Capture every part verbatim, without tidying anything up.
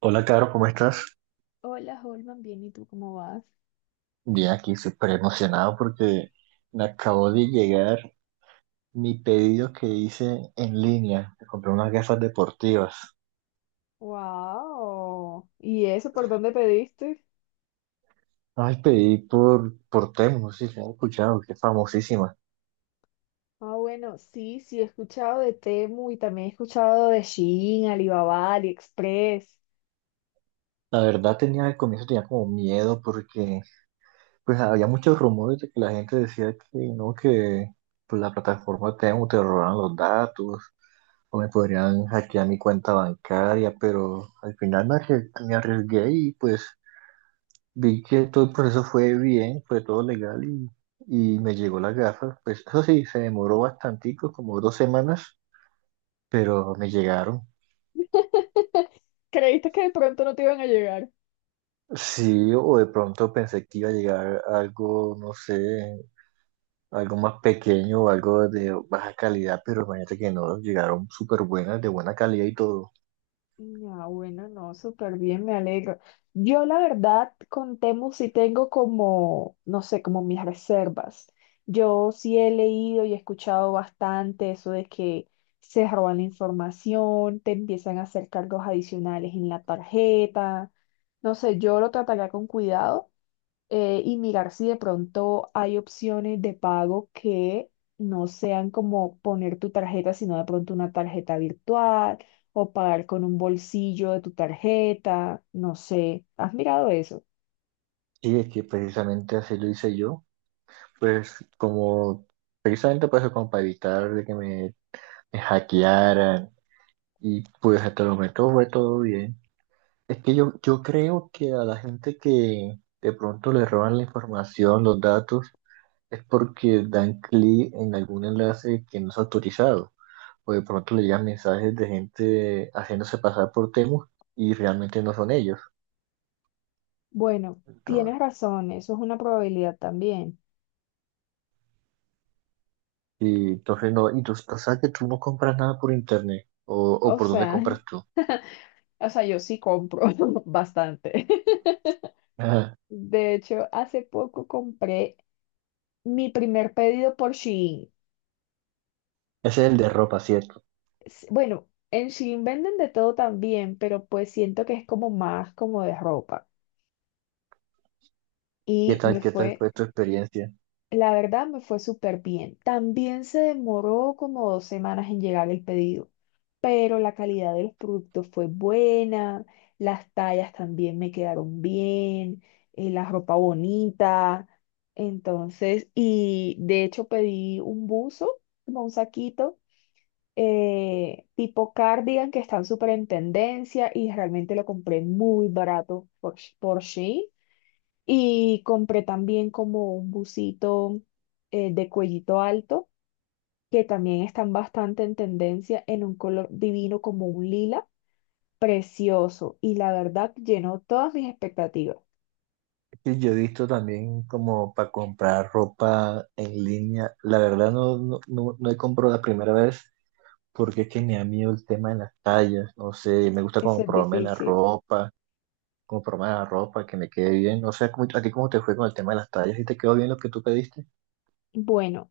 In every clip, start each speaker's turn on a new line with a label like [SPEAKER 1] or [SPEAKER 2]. [SPEAKER 1] Hola, Caro, ¿cómo estás?
[SPEAKER 2] Hola, Holman, bien, ¿y tú cómo vas?
[SPEAKER 1] Bien, aquí súper emocionado porque me acabó de llegar mi pedido que hice en línea. Me compré unas gafas deportivas.
[SPEAKER 2] Wow. ¿Y eso por dónde pediste?
[SPEAKER 1] Ay, pedí por, por Temu, no sé si has escuchado, que es famosísima.
[SPEAKER 2] Ah, bueno, sí, sí, he escuchado de Temu y también he escuchado de Shein, Alibaba, AliExpress.
[SPEAKER 1] La verdad tenía al comienzo tenía como miedo porque pues había muchos rumores de que la gente decía que no, que pues la plataforma Temu te robaban los datos o me podrían hackear mi cuenta bancaria, pero al final me arrie- me arriesgué y pues vi que todo el proceso fue bien, fue todo legal y, y me llegó la gafa. Pues eso sí, se demoró bastantico, como dos semanas, pero me llegaron.
[SPEAKER 2] ¿Creíste que de pronto no te iban a llegar?
[SPEAKER 1] Sí, o de pronto pensé que iba a llegar algo, no sé, algo más pequeño o algo de baja calidad, pero imagínate que no, llegaron súper buenas, de buena calidad y todo.
[SPEAKER 2] Ya, bueno, no, súper bien, me alegro. Yo la verdad con Temu sí tengo como, no sé, como mis reservas. Yo sí he leído y he escuchado bastante eso de que se roban la información, te empiezan a hacer cargos adicionales en la tarjeta. No sé, yo lo trataría con cuidado, eh, y mirar si de pronto hay opciones de pago que no sean como poner tu tarjeta, sino de pronto una tarjeta virtual o pagar con un bolsillo de tu tarjeta, no sé. ¿Has mirado eso?
[SPEAKER 1] Y es que precisamente así lo hice yo, pues como precisamente para eso, como para evitar de que me, me hackearan y pues hasta el momento fue todo bien. Es que yo, yo creo que a la gente que de pronto le roban la información, los datos, es porque dan clic en algún enlace que no es autorizado. O de pronto le llegan mensajes de gente haciéndose pasar por Temu y realmente no son ellos.
[SPEAKER 2] Bueno, tienes
[SPEAKER 1] Entonces,
[SPEAKER 2] razón, eso es una probabilidad también.
[SPEAKER 1] y entonces no, y tú o sea, que tú no compras nada por internet. O, o
[SPEAKER 2] O
[SPEAKER 1] por dónde
[SPEAKER 2] sea,
[SPEAKER 1] compras tú.
[SPEAKER 2] o sea, yo sí compro bastante.
[SPEAKER 1] Ajá.
[SPEAKER 2] De hecho, hace poco compré mi primer pedido por Shein.
[SPEAKER 1] Ese es el de ropa, ¿cierto?
[SPEAKER 2] s- Bueno, en Shein venden de todo también, pero pues siento que es como más como de ropa.
[SPEAKER 1] ¿Qué
[SPEAKER 2] Y me
[SPEAKER 1] tal, qué tal
[SPEAKER 2] fue,
[SPEAKER 1] fue tu experiencia?
[SPEAKER 2] la verdad, me fue súper bien. También se demoró como dos semanas en llegar el pedido, pero la calidad de los productos fue buena, las tallas también me quedaron bien, eh, la ropa bonita. Entonces, y de hecho pedí un buzo, como un saquito, eh, tipo cardigan que están súper en tendencia y realmente lo compré muy barato por, Sh- por Shein. Y compré también como un busito, eh, de cuellito alto, que también están bastante en tendencia en un color divino como un lila, precioso, y la verdad llenó todas mis expectativas.
[SPEAKER 1] Sí, yo he visto también como para comprar ropa en línea. La verdad no, no, no, no he comprado la primera vez porque es que me da miedo el tema de las tallas. No sé, me gusta
[SPEAKER 2] Eso
[SPEAKER 1] como
[SPEAKER 2] es
[SPEAKER 1] probarme la
[SPEAKER 2] difícil.
[SPEAKER 1] ropa, como probarme la ropa, que me quede bien. No sé, ¿cómo- a ti cómo te fue con el tema de las tallas? ¿Y te quedó bien lo que tú pediste?
[SPEAKER 2] Bueno,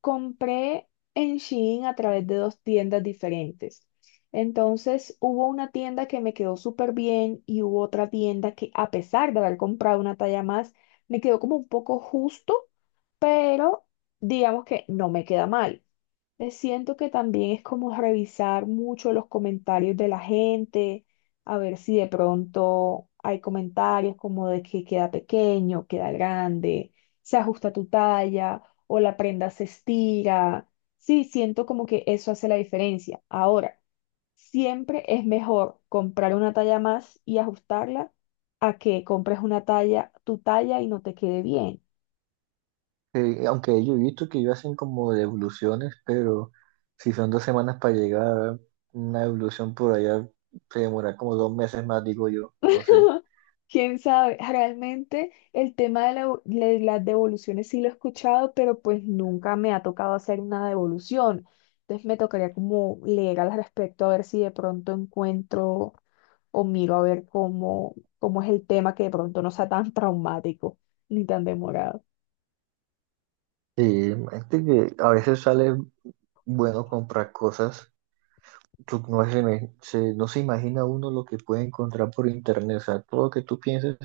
[SPEAKER 2] compré en Shein a través de dos tiendas diferentes. Entonces, hubo una tienda que me quedó súper bien y hubo otra tienda que, a pesar de haber comprado una talla más, me quedó como un poco justo, pero digamos que no me queda mal. Eh, Siento que también es como revisar mucho los comentarios de la gente, a ver si de pronto hay comentarios como de que queda pequeño, queda grande, se ajusta tu talla o la prenda se estira. Sí, siento como que eso hace la diferencia. Ahora, siempre es mejor comprar una talla más y ajustarla a que compres una talla, tu talla, y no te quede bien.
[SPEAKER 1] Eh, aunque yo he visto que ellos hacen como devoluciones, pero si son dos semanas para llegar, una devolución por allá se demora como dos meses más, digo yo. No sé.
[SPEAKER 2] Quién sabe, realmente el tema de, la- de las devoluciones sí lo he escuchado, pero pues nunca me ha tocado hacer una devolución. Entonces me tocaría como leer al respecto a ver si de pronto encuentro o miro a ver cómo, cómo es el tema, que de pronto no sea tan traumático ni tan demorado.
[SPEAKER 1] Sí, este que a veces sale. Bueno, comprar cosas, tú no se, me- se- no se imagina uno lo que puede encontrar por internet, o sea, todo lo que tú pienses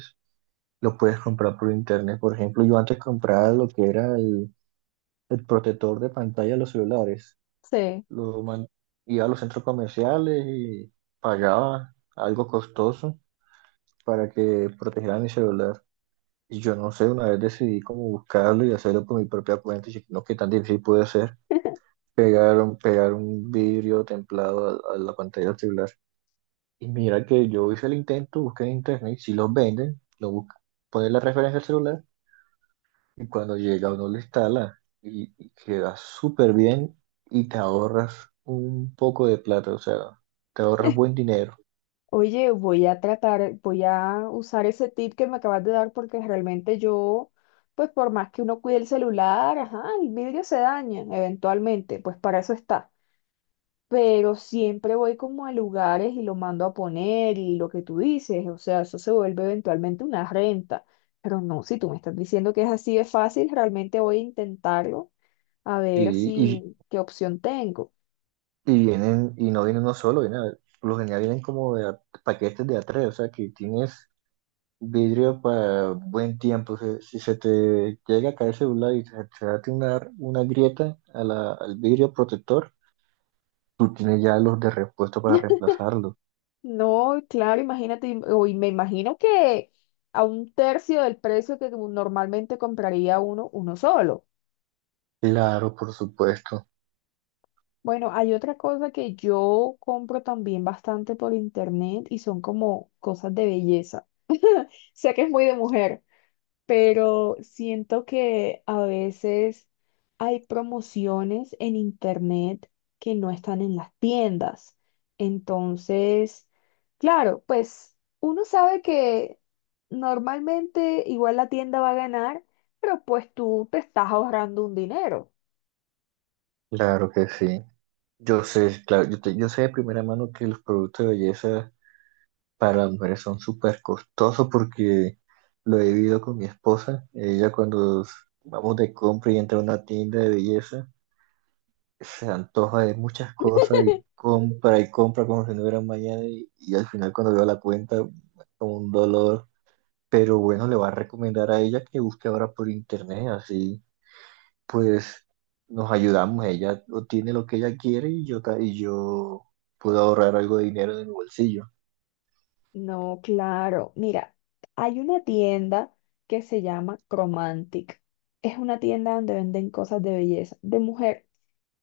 [SPEAKER 1] lo puedes comprar por internet. Por ejemplo, yo antes compraba lo que era el, el protector de pantalla de los celulares,
[SPEAKER 2] Sí.
[SPEAKER 1] lo man- iba a los centros comerciales y pagaba algo costoso para que protegiera mi celular. Y yo no sé, una vez decidí como buscarlo y hacerlo por mi propia cuenta y dije, no, qué tan difícil puede ser pegar un, pegar un vidrio templado a a la pantalla del celular. Y mira que yo hice el intento, busqué en internet, si los venden, lo busca, pones la referencia al celular y cuando llega uno lo instala y, y queda súper bien y te ahorras un poco de plata, o sea, te ahorras buen dinero.
[SPEAKER 2] Oye, voy a tratar, voy a usar ese tip que me acabas de dar porque realmente yo, pues por más que uno cuide el celular, ajá, el vidrio se daña eventualmente, pues para eso está. Pero siempre voy como a lugares y lo mando a poner y lo que tú dices, o sea, eso se vuelve eventualmente una renta. Pero no, si tú me estás diciendo que es así de fácil, realmente voy a intentarlo a ver
[SPEAKER 1] Y, y,
[SPEAKER 2] si qué opción tengo.
[SPEAKER 1] y vienen, y no vienen uno solo, vienen, a- por lo general vienen como de a- paquetes de a tres, o sea que tienes vidrio para buen tiempo. O sea, si se te llega a caer el celular y se te hace una, una grieta a la- al vidrio protector, tú tienes ya los de repuesto para reemplazarlos.
[SPEAKER 2] No, claro, imagínate, im- o y me imagino que a un tercio del precio que normalmente compraría uno, uno solo.
[SPEAKER 1] Claro, por supuesto.
[SPEAKER 2] Bueno, hay otra cosa que yo compro también bastante por internet y son como cosas de belleza. Sé que es muy de mujer, pero siento que a veces hay promociones en internet que no están en las tiendas. Entonces, claro, pues uno sabe que normalmente igual la tienda va a ganar, pero pues tú te estás ahorrando un dinero.
[SPEAKER 1] Claro que sí. Yo sé, claro, yo, te- yo sé de primera mano que los productos de belleza para las mujeres son súper costosos porque lo he vivido con mi esposa. Ella cuando s- vamos de compra y entra a una tienda de belleza, se antoja de muchas cosas y compra y compra como si no hubiera un mañana y, y al final cuando veo la cuenta, como un dolor. Pero bueno, le va a recomendar a ella que busque ahora por internet, así pues nos ayudamos. Ella obtiene lo que ella quiere y yo, ta- y yo puedo ahorrar algo de dinero de mi bolsillo.
[SPEAKER 2] No, claro. Mira, hay una tienda que se llama Cromantic. Es una tienda donde venden cosas de belleza, de mujer.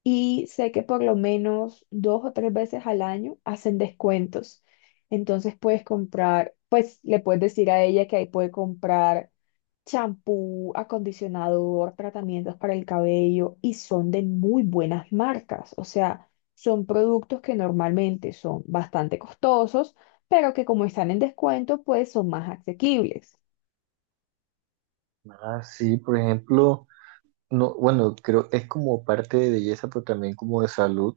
[SPEAKER 2] Y sé que por lo menos dos o tres veces al año hacen descuentos. Entonces puedes comprar, pues le puedes decir a ella que ahí puede comprar champú, acondicionador, tratamientos para el cabello y son de muy buenas marcas. O sea, son productos que normalmente son bastante costosos, pero que como están en descuento, pues son más asequibles.
[SPEAKER 1] Ah, sí por ejemplo, no, bueno, creo es como parte de belleza, pero también como de salud.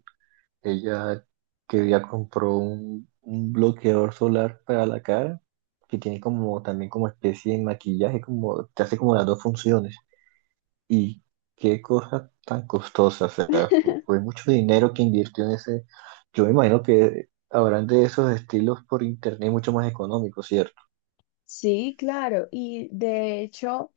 [SPEAKER 1] Ella que ya compró un, un bloqueador solar para la cara, que tiene como también como especie de maquillaje, como te hace como las dos funciones. Y qué cosa tan costosa, o sea, fu- fue mucho dinero que invirtió en ese. Yo me imagino que habrán de esos estilos por internet mucho más económicos, ¿cierto?
[SPEAKER 2] Sí, claro. Y de hecho,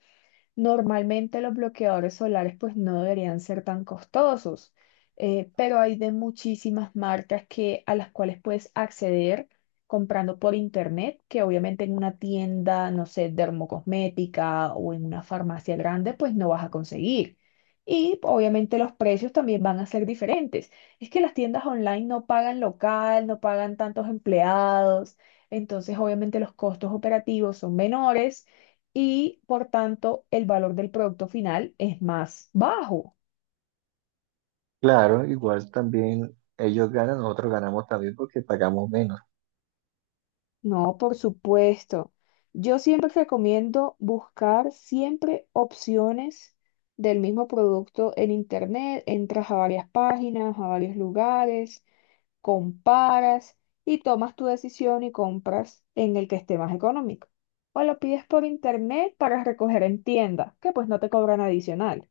[SPEAKER 2] normalmente los bloqueadores solares pues no deberían ser tan costosos, eh, pero hay de muchísimas marcas que, a las cuales puedes acceder comprando por internet, que obviamente en una tienda, no sé, dermocosmética o en una farmacia grande pues no vas a conseguir. Y obviamente los precios también van a ser diferentes. Es que las tiendas online no pagan local, no pagan tantos empleados, entonces obviamente los costos operativos son menores y por tanto el valor del producto final es más bajo.
[SPEAKER 1] Claro, igual también ellos ganan, nosotros ganamos también porque pagamos menos.
[SPEAKER 2] No, por supuesto. Yo siempre recomiendo buscar siempre opciones del mismo producto en internet, entras a varias páginas, a varios lugares, comparas y tomas tu decisión y compras en el que esté más económico. O lo pides por internet para recoger en tienda, que pues no te cobran adicional.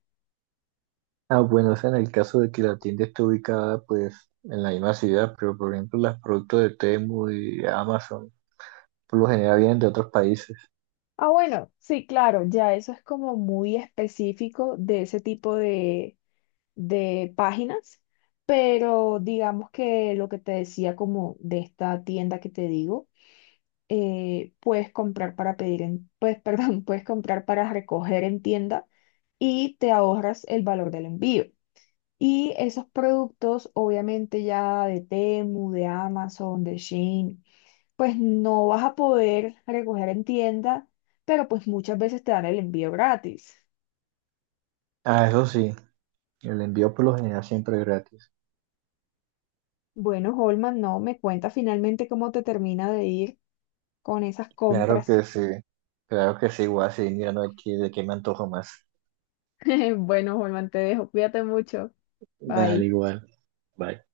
[SPEAKER 1] Ah, bueno, o sea, en el caso de que la tienda esté ubicada, pues, en la misma ciudad, pero por ejemplo, los productos de Temu y Amazon, por lo general vienen de otros países.
[SPEAKER 2] Ah, bueno, sí, claro, ya eso es como muy específico de ese tipo de, de páginas, pero digamos que lo que te decía como de esta tienda que te digo, eh, puedes comprar para pedir en, pues, perdón, puedes comprar para recoger en tienda y te ahorras el valor del envío. Y esos productos, obviamente ya de Temu, de Amazon, de Shein, pues no vas a poder recoger en tienda, pero pues muchas veces te dan el envío gratis.
[SPEAKER 1] Ah, eso sí, el envío por lo general siempre es gratis.
[SPEAKER 2] Bueno, Holman, no, me cuenta finalmente cómo te termina de ir con esas
[SPEAKER 1] Claro
[SPEAKER 2] compras.
[SPEAKER 1] que sí, claro que sí, igual, sí, mirando aquí de qué me antojo más.
[SPEAKER 2] Bueno, Holman, te dejo. Cuídate mucho.
[SPEAKER 1] Dale,
[SPEAKER 2] Bye.
[SPEAKER 1] igual, bye.